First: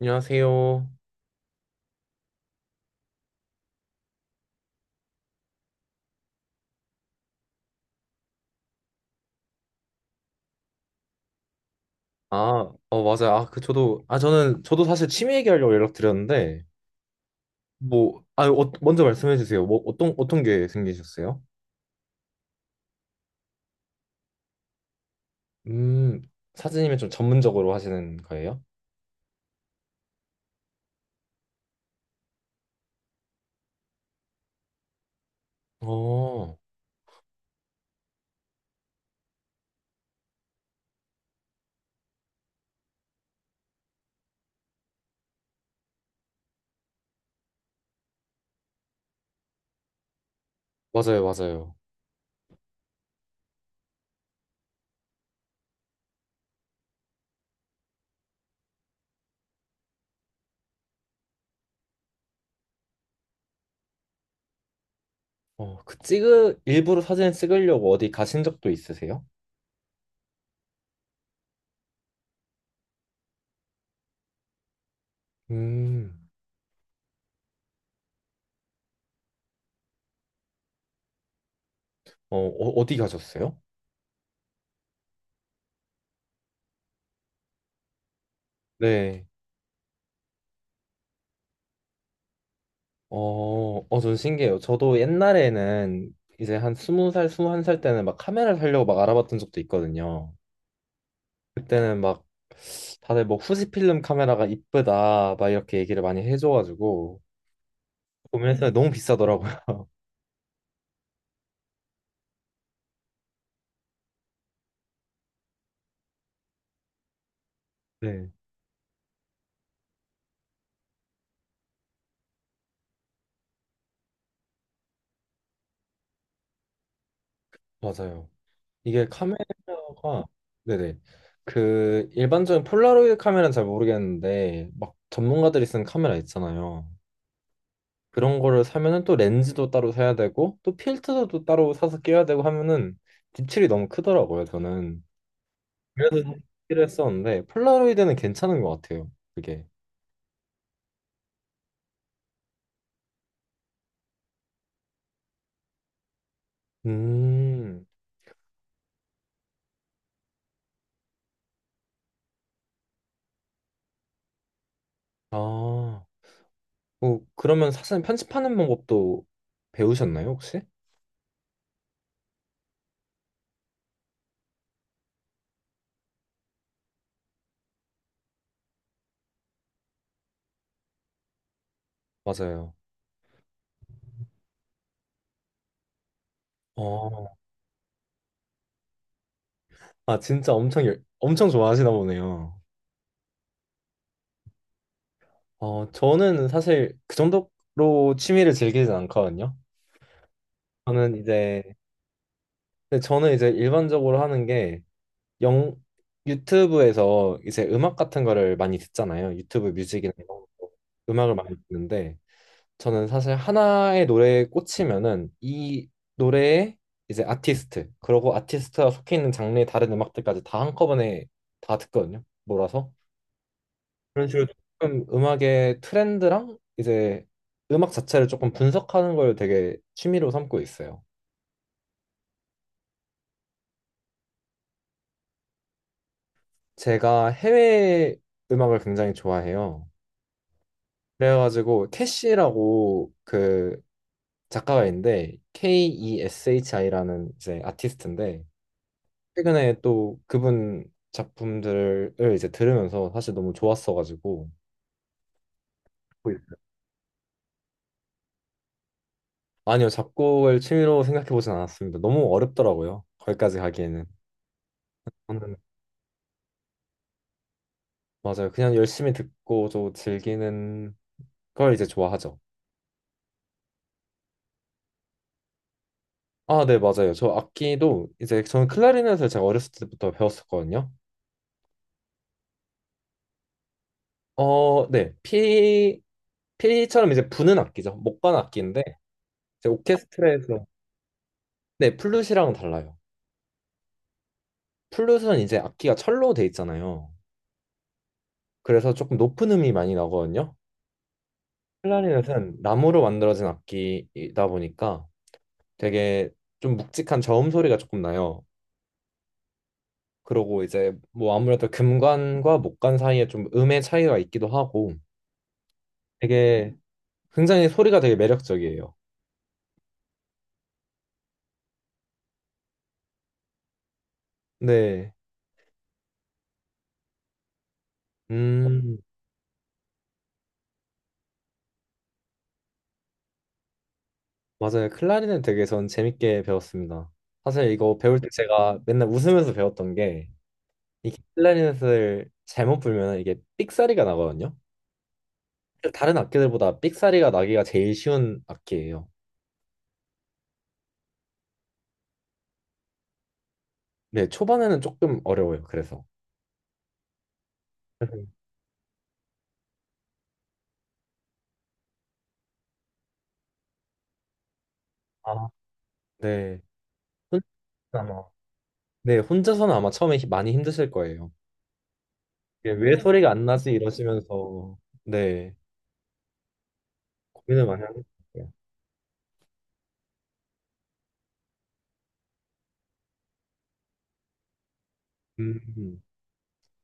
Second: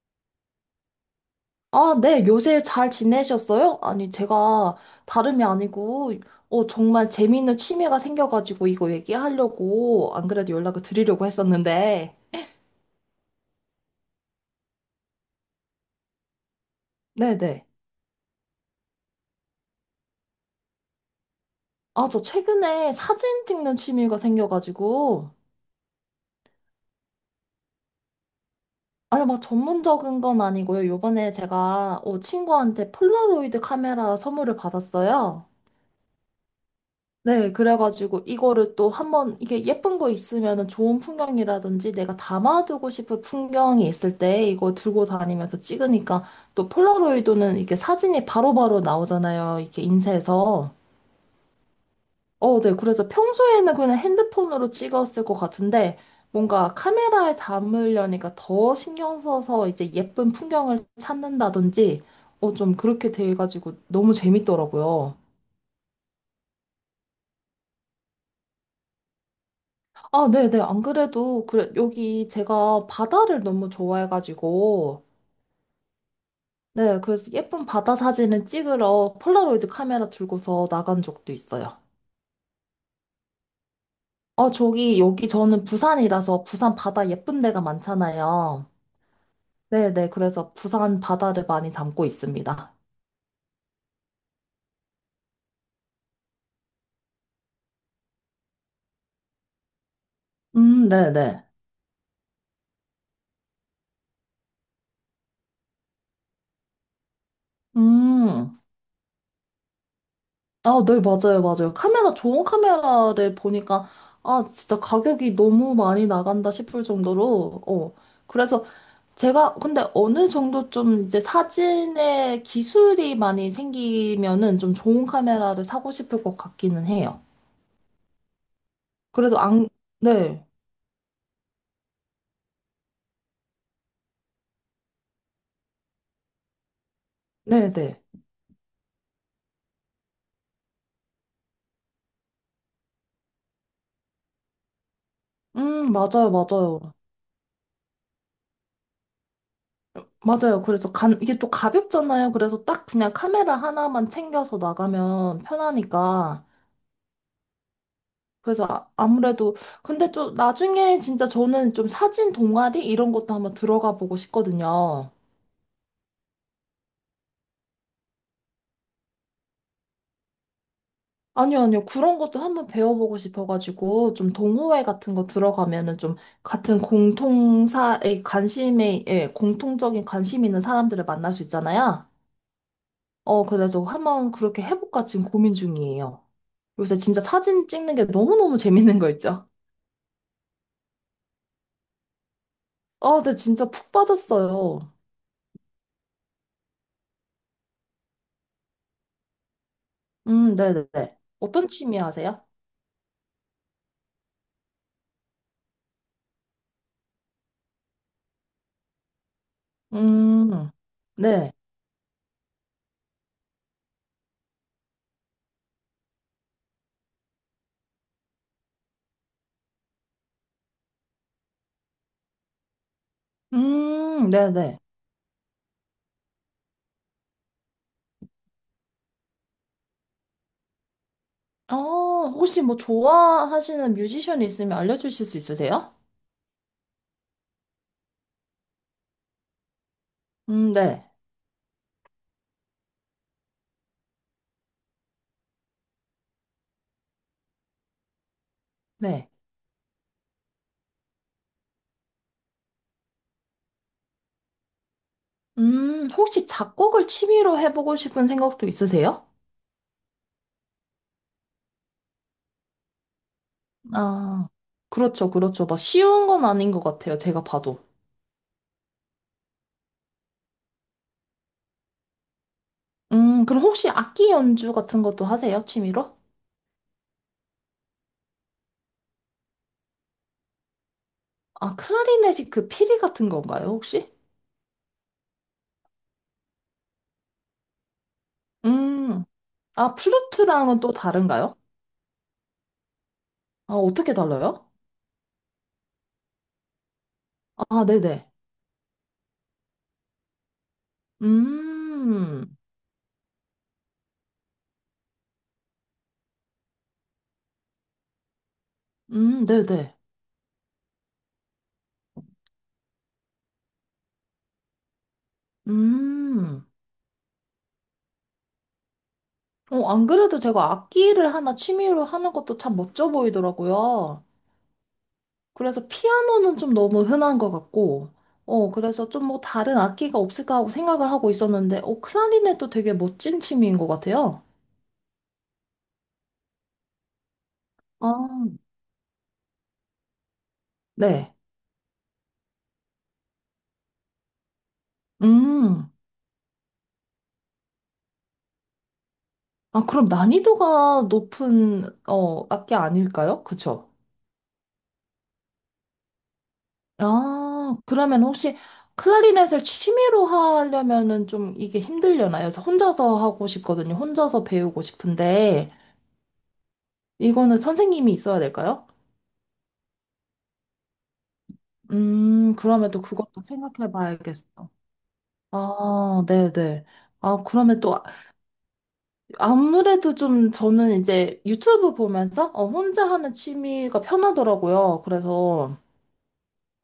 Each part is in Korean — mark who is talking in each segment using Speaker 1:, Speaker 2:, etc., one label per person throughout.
Speaker 1: 안녕하세요.
Speaker 2: 아, 네, 요새 잘 지내셨어요? 아니, 제가 다름이 아니고, 정말 재미있는 취미가 생겨가지고 이거 얘기하려고 안 그래도 연락을 드리려고 했었는데,
Speaker 1: 아, 맞아요. 저도 사실 취미 얘기하려고 연락드렸는데,
Speaker 2: 네네.
Speaker 1: 뭐, 아, 어, 먼저 말씀해 주세요. 어떤 게 생기셨어요?
Speaker 2: 아, 저 최근에 사진 찍는 취미가 생겨가지고,
Speaker 1: 음, 사진이면 좀 전문적으로 하시는 거예요?
Speaker 2: 아니, 막 전문적인 건 아니고요. 요번에 제가, 친구한테 폴라로이드 카메라 선물을 받았어요.
Speaker 1: 어,
Speaker 2: 네, 그래가지고 이거를 또 한번 이게 예쁜 거 있으면은 좋은 풍경이라든지 내가 담아두고 싶은 풍경이 있을 때 이거 들고 다니면서 찍으니까 또 폴라로이드는 이게 사진이 바로바로 나오잖아요. 이렇게 인쇄해서.
Speaker 1: 맞아요, 맞아요.
Speaker 2: 어, 네. 그래서 평소에는 그냥 핸드폰으로 찍었을 것 같은데 뭔가 카메라에 담으려니까 더 신경 써서 이제 예쁜 풍경을 찾는다든지 좀 그렇게 돼가지고 너무 재밌더라고요.
Speaker 1: 일부러 사진 찍으려고 어디 가신 적도 있으세요?
Speaker 2: 아, 네네. 안 그래도, 그래, 여기 제가 바다를 너무 좋아해가지고,
Speaker 1: 음,
Speaker 2: 네, 그래서 예쁜 바다 사진을 찍으러 폴라로이드 카메라 들고서 나간 적도 있어요.
Speaker 1: 어, 어, 어디 가셨어요?
Speaker 2: 어, 저기, 여기 저는 부산이라서 부산 바다 예쁜 데가 많잖아요.
Speaker 1: 네.
Speaker 2: 네네. 그래서 부산 바다를 많이 담고 있습니다.
Speaker 1: 어, 어, 전 신기해요. 저도 옛날에는 이제 한 스무 살, 스무 한 살 때는 막 카메라 살려고 막 알아봤던 적도 있거든요.
Speaker 2: 네네.
Speaker 1: 그때는 막 다들 뭐 후지필름 카메라가 이쁘다 막 이렇게 얘기를 많이 해줘가지고
Speaker 2: 음,
Speaker 1: 구매했는데 너무 비싸더라고요.
Speaker 2: 아, 네, 맞아요, 맞아요. 카메라, 좋은 카메라를 보니까, 아, 진짜 가격이 너무 많이 나간다 싶을 정도로, 어.
Speaker 1: 네,
Speaker 2: 그래서 제가 근데 어느 정도 좀 이제 사진에 기술이 많이 생기면은 좀 좋은 카메라를 사고 싶을 것 같기는 해요.
Speaker 1: 맞아요. 이게
Speaker 2: 그래도 안,
Speaker 1: 카메라가
Speaker 2: 네,
Speaker 1: 네네. 그 일반적인 폴라로이드 카메라는 잘 모르겠는데 막 전문가들이 쓰는 카메라 있잖아요.
Speaker 2: 네, 네.
Speaker 1: 그런 거를 사면은 또 렌즈도 따로 사야 되고 또 필터도 따로 사서 끼워야 되고 하면은 지출이 너무 크더라고요. 저는
Speaker 2: 맞아요,
Speaker 1: 그래서
Speaker 2: 맞아요.
Speaker 1: 필요했었는데 폴라로이드는 괜찮은 것 같아요. 그게.
Speaker 2: 맞아요. 그래서 간, 이게 또 가볍잖아요. 그래서 딱 그냥 카메라 하나만 챙겨서 나가면 편하니까.
Speaker 1: 음
Speaker 2: 그래서 아무래도, 근데 좀 나중에 진짜 저는 좀 사진 동아리 이런 것도 한번 들어가 보고 싶거든요.
Speaker 1: 아. 어, 그러면 사실 편집하는 방법도 배우셨나요, 혹시?
Speaker 2: 아니요, 아니요. 그런 것도 한번 배워보고 싶어가지고, 좀 동호회 같은 거 들어가면은 좀 같은 공통사에 관심에, 예, 공통적인 관심 있는 사람들을 만날 수 있잖아요.
Speaker 1: 맞아요.
Speaker 2: 그래서 한번 그렇게 해볼까 지금 고민 중이에요. 요새 진짜
Speaker 1: 어,
Speaker 2: 사진 찍는 게 너무너무 재밌는 거 있죠?
Speaker 1: 아, 진짜 엄청, 엄청 좋아하시나 보네요.
Speaker 2: 아, 네, 진짜 푹 빠졌어요.
Speaker 1: 어, 저는 사실 그 정도로 취미를 즐기진 않거든요. 저는
Speaker 2: 네네네.
Speaker 1: 이제,
Speaker 2: 어떤 취미 하세요?
Speaker 1: 근데 저는 이제 일반적으로 하는 게 영, 유튜브에서 이제 음악 같은 거를 많이 듣잖아요. 유튜브 뮤직이나 이런 거.
Speaker 2: 음,
Speaker 1: 음악을
Speaker 2: 네.
Speaker 1: 많이 듣는데, 저는 사실 하나의 노래에 꽂히면은 이 노래의 이제 아티스트, 그리고 아티스트가 속해 있는 장르의 다른 음악들까지 다 한꺼번에 다 듣거든요. 몰아서. 그런 식으로
Speaker 2: 네네.
Speaker 1: 조금 음악의 트렌드랑 이제 음악 자체를 조금 분석하는 걸 되게 취미로 삼고 있어요.
Speaker 2: 어, 혹시 뭐 좋아하시는 뮤지션이 있으면 알려주실 수 있으세요?
Speaker 1: 제가 해외 음악을 굉장히 좋아해요.
Speaker 2: 네,
Speaker 1: 그래가지고 캐시라고 그 작가가 있는데 KESHI라는 이제 아티스트인데
Speaker 2: 네.
Speaker 1: 최근에 또 그분 작품들을 이제 들으면서 사실 너무 좋았어가지고 듣고
Speaker 2: 혹시
Speaker 1: 있어요.
Speaker 2: 작곡을 취미로 해보고 싶은 생각도 있으세요?
Speaker 1: 아니요, 작곡을 취미로 생각해보진 않았습니다. 너무 어렵더라고요. 거기까지 가기에는.
Speaker 2: 아, 그렇죠,
Speaker 1: 저는
Speaker 2: 그렇죠. 막 쉬운 건 아닌 것 같아요, 제가 봐도.
Speaker 1: 맞아요. 그냥 열심히 듣고 저 즐기는 걸 이제 좋아하죠.
Speaker 2: 그럼 혹시 악기 연주 같은 것도 하세요, 취미로?
Speaker 1: 아, 네, 맞아요. 저 악기도 이제 저는 클라리넷을 제가 어렸을 때부터 배웠었거든요.
Speaker 2: 아, 클라리넷이 그 피리 같은 건가요, 혹시?
Speaker 1: 어, 네, 피 피처럼 이제 부는 악기죠. 목관 악기인데
Speaker 2: 음,
Speaker 1: 이제
Speaker 2: 아,
Speaker 1: 오케스트라에서.
Speaker 2: 플루트랑은 또 다른가요?
Speaker 1: 네, 플룻이랑은 달라요.
Speaker 2: 아, 어떻게 달라요?
Speaker 1: 플룻은 이제 악기가 철로 돼 있잖아요.
Speaker 2: 아, 네네.
Speaker 1: 그래서 조금 높은 음이 많이 나거든요. 클라리넷은
Speaker 2: 음,
Speaker 1: 나무로 만들어진 악기이다 보니까 되게 좀 묵직한 저음 소리가 조금 나요.
Speaker 2: 네네.
Speaker 1: 그러고 이제 뭐 아무래도 금관과 목관 사이에 좀 음의 차이가 있기도 하고
Speaker 2: 음.
Speaker 1: 되게 굉장히 소리가 되게 매력적이에요.
Speaker 2: 안 그래도 제가 악기를 하나 취미로 하는 것도 참 멋져 보이더라고요.
Speaker 1: 네.
Speaker 2: 그래서 피아노는 좀 너무 흔한 것 같고,
Speaker 1: 음,
Speaker 2: 그래서 좀 뭐 다른 악기가 없을까 하고 생각을 하고 있었는데, 클라리넷도 되게 멋진 취미인 것 같아요.
Speaker 1: 맞아요. 클라리넷 되게 전 재밌게 배웠습니다. 사실 이거
Speaker 2: 아,
Speaker 1: 배울 때 제가 맨날 웃으면서 배웠던 게 이
Speaker 2: 네.
Speaker 1: 클라리넷을 잘못 불면 이게 삑사리가 나거든요.
Speaker 2: 음.
Speaker 1: 다른 악기들보다 삑사리가 나기가 제일 쉬운 악기예요.
Speaker 2: 아, 그럼 난이도가 높은, 악기 아닐까요? 그쵸?
Speaker 1: 네, 초반에는 조금 어려워요. 그래서.
Speaker 2: 아, 그러면
Speaker 1: 그래서,
Speaker 2: 혹시 클라리넷을 취미로 하려면은 좀 이게 힘들려나요? 그래서 혼자서 하고 싶거든요. 혼자서 배우고
Speaker 1: 아,
Speaker 2: 싶은데,
Speaker 1: 네. 혼자서는
Speaker 2: 이거는 선생님이
Speaker 1: 아마,
Speaker 2: 있어야 될까요?
Speaker 1: 네, 혼자서는 아마 처음에 많이 힘드실 거예요. 이게
Speaker 2: 그러면
Speaker 1: 왜 네.
Speaker 2: 또
Speaker 1: 소리가
Speaker 2: 그것도
Speaker 1: 안 나지?
Speaker 2: 생각해 봐야겠어.
Speaker 1: 이러시면서, 네,
Speaker 2: 아, 네네. 아,
Speaker 1: 고민을
Speaker 2: 그러면
Speaker 1: 많이
Speaker 2: 또
Speaker 1: 하실 거예요.
Speaker 2: 아무래도 좀 저는 이제 유튜브 보면서 혼자 하는 취미가 편하더라고요. 그래서,
Speaker 1: 음,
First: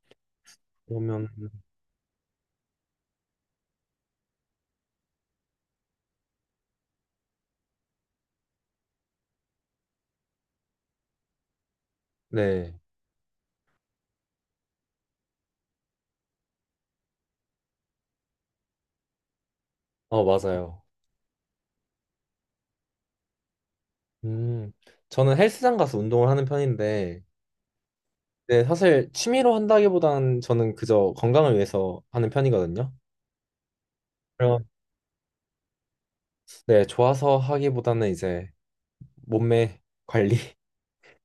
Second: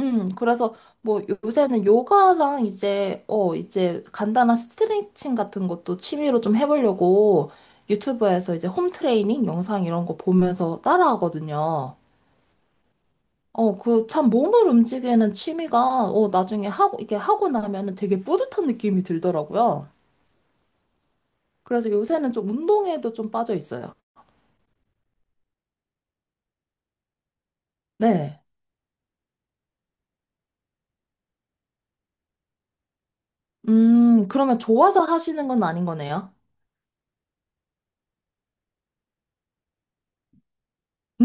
Speaker 2: 그래서 뭐
Speaker 1: 그러면,
Speaker 2: 요새는 요가랑 이제, 이제 간단한 스트레칭 같은 것도 취미로 좀 해보려고 유튜브에서 이제 홈 트레이닝 영상 이런 거 보면서 따라하거든요.
Speaker 1: 네,
Speaker 2: 그 참 몸을 움직이는 취미가 나중에 하고, 이게 하고 나면은 되게 뿌듯한 느낌이 들더라고요.
Speaker 1: 어, 맞아요.
Speaker 2: 그래서 요새는 좀 운동에도 좀 빠져 있어요.
Speaker 1: 음, 저는 헬스장 가서 운동을 하는 편인데,
Speaker 2: 네.
Speaker 1: 네, 사실 취미로 한다기보다는 저는 그저 건강을 위해서 하는 편이거든요.
Speaker 2: 그러면
Speaker 1: 그래서
Speaker 2: 좋아서 하시는 건 아닌 거네요.
Speaker 1: 네, 좋아서 하기보다는 이제 몸매 관리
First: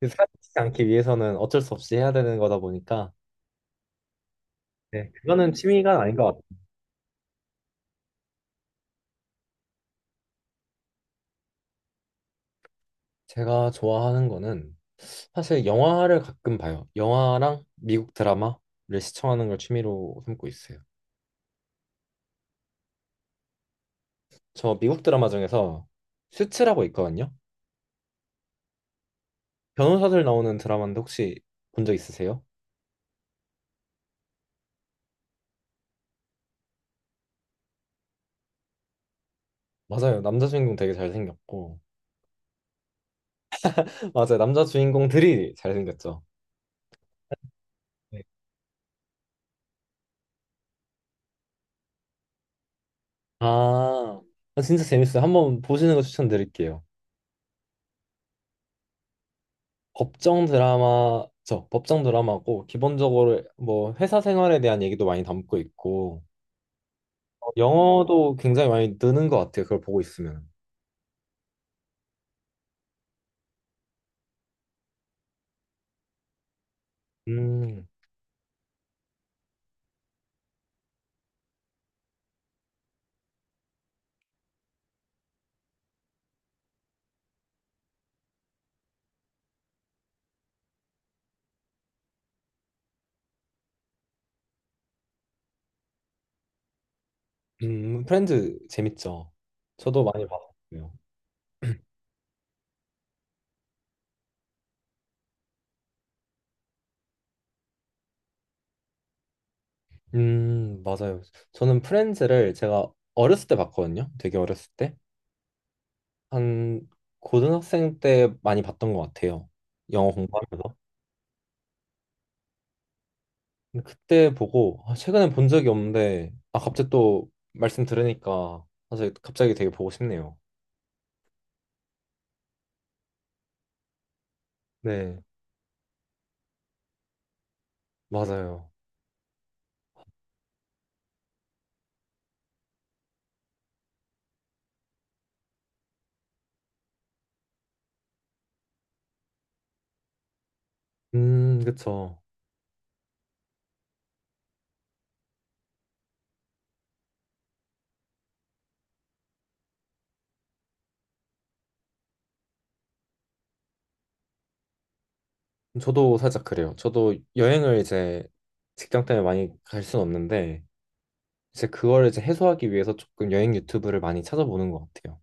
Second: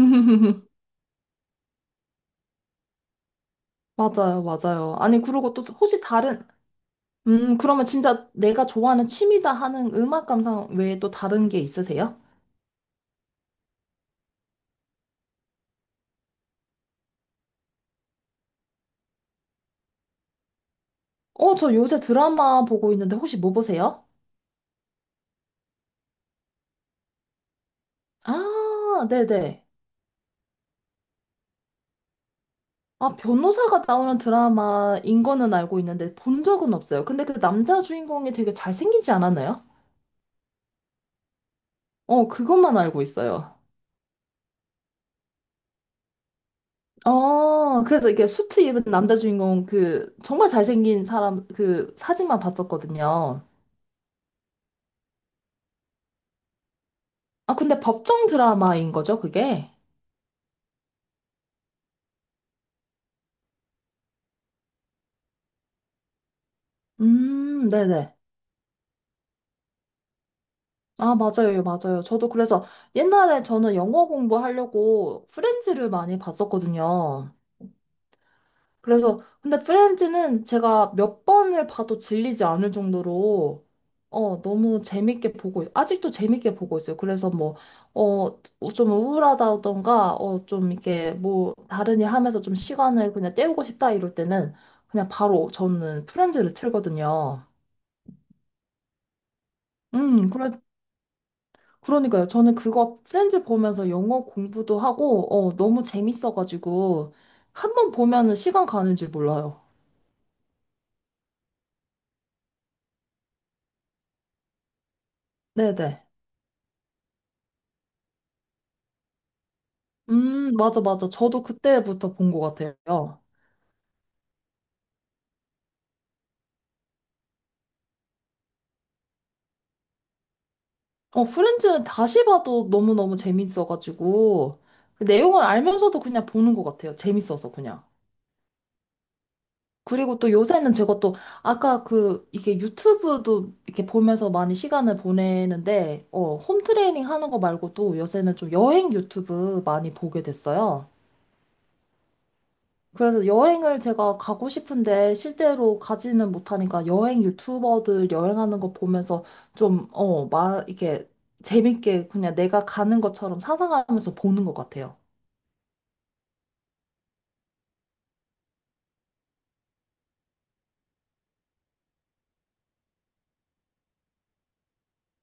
Speaker 1: 살지 않기 위해서는 어쩔 수 없이 해야 되는 거다 보니까
Speaker 2: 맞아요, 맞아요.
Speaker 1: 네,
Speaker 2: 아니,
Speaker 1: 그거는
Speaker 2: 그리고 또
Speaker 1: 취미가
Speaker 2: 혹시
Speaker 1: 아닌 것 같아요.
Speaker 2: 다른, 그러면 진짜 내가 좋아하는 취미다 하는 음악 감상 외에 또 다른 게 있으세요?
Speaker 1: 제가 좋아하는 거는 사실 영화를 가끔 봐요. 영화랑 미국 드라마를 시청하는 걸 취미로 삼고 있어요.
Speaker 2: 저 요새 드라마 보고 있는데 혹시 뭐 보세요?
Speaker 1: 저 미국 드라마 중에서 슈츠라고 있거든요.
Speaker 2: 아, 네네.
Speaker 1: 변호사들 나오는 드라마인데 혹시 본 적 있으세요?
Speaker 2: 아, 변호사가 나오는 드라마인 거는 알고 있는데 본 적은 없어요. 근데 그 남자 주인공이 되게 잘생기지 않았나요?
Speaker 1: 맞아요. 남자 주인공 되게 잘생겼고.
Speaker 2: 어, 그것만 알고 있어요.
Speaker 1: 맞아요. 남자 주인공들이 잘생겼죠.
Speaker 2: 어, 그래서
Speaker 1: 네.
Speaker 2: 이게 렇 수트 입은 남자 주인공 그 정말 잘생긴 사람 그 사진만 봤었거든요.
Speaker 1: 아, 진짜 재밌어요. 한번 보시는 거 추천드릴게요.
Speaker 2: 아, 근데 법정 드라마인 거죠, 그게?
Speaker 1: 법정 드라마, 저 법정 드라마고 기본적으로 뭐 회사 생활에 대한 얘기도 많이 담고 있고 어,
Speaker 2: 네네.
Speaker 1: 영어도 굉장히 많이 느는 것 같아요. 그걸 보고 있으면.
Speaker 2: 아, 맞아요, 맞아요. 저도 그래서 옛날에 저는 영어 공부하려고 프렌즈를 많이 봤었거든요.
Speaker 1: 음,
Speaker 2: 그래서 근데 프렌즈는 제가 몇 번을 봐도 질리지 않을 정도로 너무 재밌게 아직도 재밌게 보고 있어요. 그래서 뭐어좀 우울하다던가 좀 이렇게 뭐 다른 일 하면서 좀 시간을 그냥 때우고 싶다 이럴 때는 그냥 바로 저는 프렌즈를 틀거든요.
Speaker 1: 프렌즈 재밌죠. 저도 많이
Speaker 2: 그래,
Speaker 1: 봤어요.
Speaker 2: 그러니까요. 저는 그거 프렌즈 보면서 영어 공부도 하고 너무 재밌어가지고 한 번 보면은 시간 가는 줄 몰라요.
Speaker 1: 맞아요. 저는 프렌즈를 제가 어렸을 때 봤거든요. 되게 어렸을 때.
Speaker 2: 네네.
Speaker 1: 한 고등학생 때 많이 봤던 것 같아요. 영어 공부하면서.
Speaker 2: 맞아, 맞아. 저도 그때부터 본 것 같아요.
Speaker 1: 근데 그때 보고 아, 최근에 본 적이 없는데 아 갑자기 또 말씀 들으니까 사실 갑자기 되게 보고 싶네요.
Speaker 2: 어, 프렌즈는 다시 봐도 너무너무 재밌어가지고, 그
Speaker 1: 네,
Speaker 2: 내용을 알면서도 그냥 보는 것 같아요. 재밌어서 그냥.
Speaker 1: 맞아요.
Speaker 2: 그리고 또 요새는 제가 또, 아까 그, 이게 유튜브도 이렇게 보면서 많이 시간을 보내는데, 홈트레이닝 하는 거 말고도 요새는 좀 여행 유튜브 많이 보게 됐어요.
Speaker 1: 그쵸.
Speaker 2: 그래서 여행을 제가 가고 싶은데 실제로 가지는 못하니까 여행 유튜버들 여행하는 거 보면서 좀, 막 이게 재밌게 그냥 내가 가는 것처럼 상상하면서 보는 것 같아요.
Speaker 1: 저도 살짝 그래요. 저도 여행을 이제 직장 때문에 많이 갈 수는 없는데 이제 그걸 이제 해소하기 위해서 조금 여행 유튜브를 많이 찾아보는 것 같아요.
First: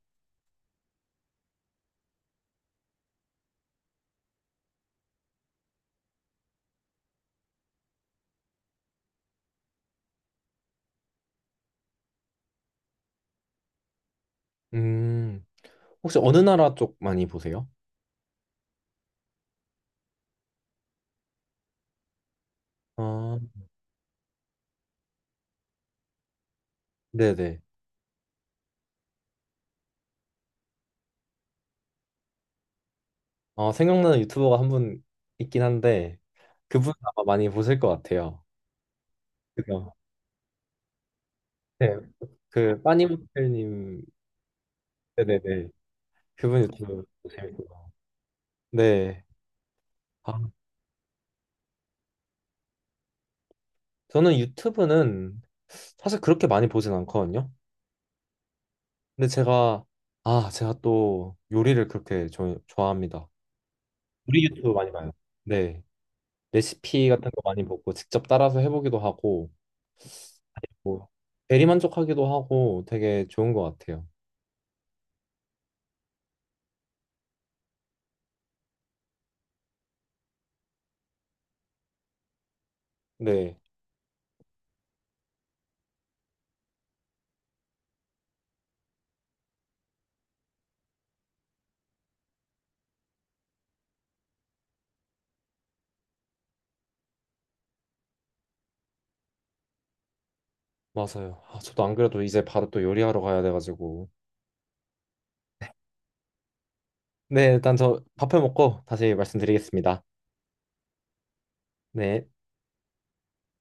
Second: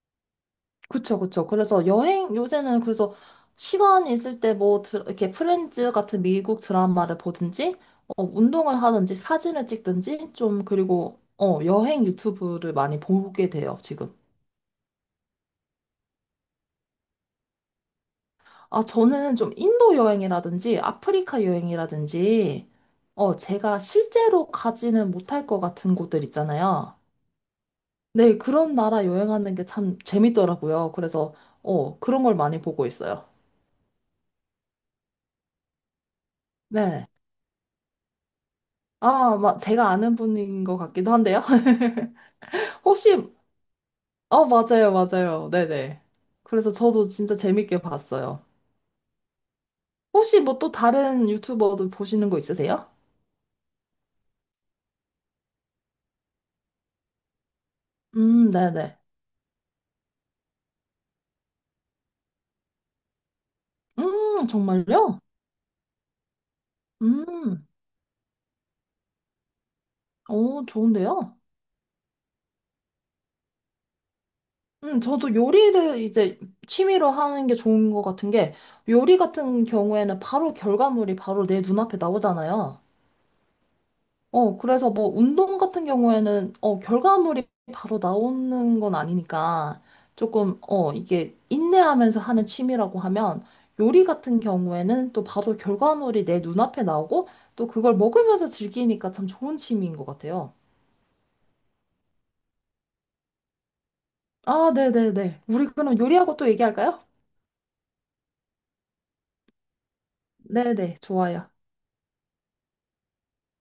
Speaker 2: 그쵸, 그쵸. 그래서 여행, 요새는 그래서 시간이 있을 때 뭐, 이렇게 프렌즈 같은 미국 드라마를 보든지, 운동을 하든지, 사진을 찍든지, 좀, 그리고, 여행 유튜브를 많이 보게 돼요, 지금.
Speaker 1: 음, 혹시 어느 나라 쪽 많이 보세요?
Speaker 2: 아, 저는 좀 인도 여행이라든지 아프리카 여행이라든지,
Speaker 1: 아,
Speaker 2: 제가 실제로 가지는 못할 것 같은 곳들 있잖아요.
Speaker 1: 네네.
Speaker 2: 네, 그런 나라 여행하는 게 참 재밌더라고요. 그래서, 그런 걸 많이 보고 있어요.
Speaker 1: 아, 생각나는 유튜버가 한 분 있긴 한데 그분
Speaker 2: 네.
Speaker 1: 아마 많이 보실 것 같아요.
Speaker 2: 아, 막 제가
Speaker 1: 그죠?
Speaker 2: 아는 분인 것 같기도 한데요.
Speaker 1: 네, 그
Speaker 2: 혹시,
Speaker 1: 빠니모텔님.
Speaker 2: 맞아요, 맞아요.
Speaker 1: 네네네.
Speaker 2: 네네.
Speaker 1: 그분
Speaker 2: 그래서
Speaker 1: 유튜브
Speaker 2: 저도 진짜 재밌게
Speaker 1: 재밌고요.
Speaker 2: 봤어요.
Speaker 1: 네. 아,
Speaker 2: 혹시 뭐 또 다른 유튜버도 보시는 거 있으세요?
Speaker 1: 저는 유튜브는 사실 그렇게 많이 보진 않거든요.
Speaker 2: 네네.
Speaker 1: 근데 제가 또 요리를 좋아합니다. 요리 유튜브 많이 봐요.
Speaker 2: 정말요?
Speaker 1: 네. 레시피 같은 거 많이
Speaker 2: 음.
Speaker 1: 보고 직접 따라서 해보기도 하고
Speaker 2: 오,
Speaker 1: 뭐
Speaker 2: 좋은데요?
Speaker 1: 대리만족하기도 하고 되게 좋은 것 같아요.
Speaker 2: 저도 요리를 이제 취미로 하는 게 좋은 것 같은 게, 요리 같은 경우에는 바로 결과물이 바로 내 눈앞에 나오잖아요.
Speaker 1: 네,
Speaker 2: 그래서 뭐 운동 같은 경우에는, 결과물이 바로 나오는 건 아니니까, 조금, 이게 인내하면서 하는 취미라고 하면, 요리 같은 경우에는 또 바로 결과물이 내 눈앞에 나오고, 또 그걸 먹으면서 즐기니까 참 좋은 취미인 것 같아요.
Speaker 1: 맞아요. 아, 저도 안 그래도 이제 바로 또 요리하러 가야 돼가지고
Speaker 2: 아, 네네네. 우리 그럼 요리하고 또 얘기할까요?
Speaker 1: 네 일단 저 밥해 먹고 다시 말씀드리겠습니다.
Speaker 2: 네네, 좋아요.
Speaker 1: 네.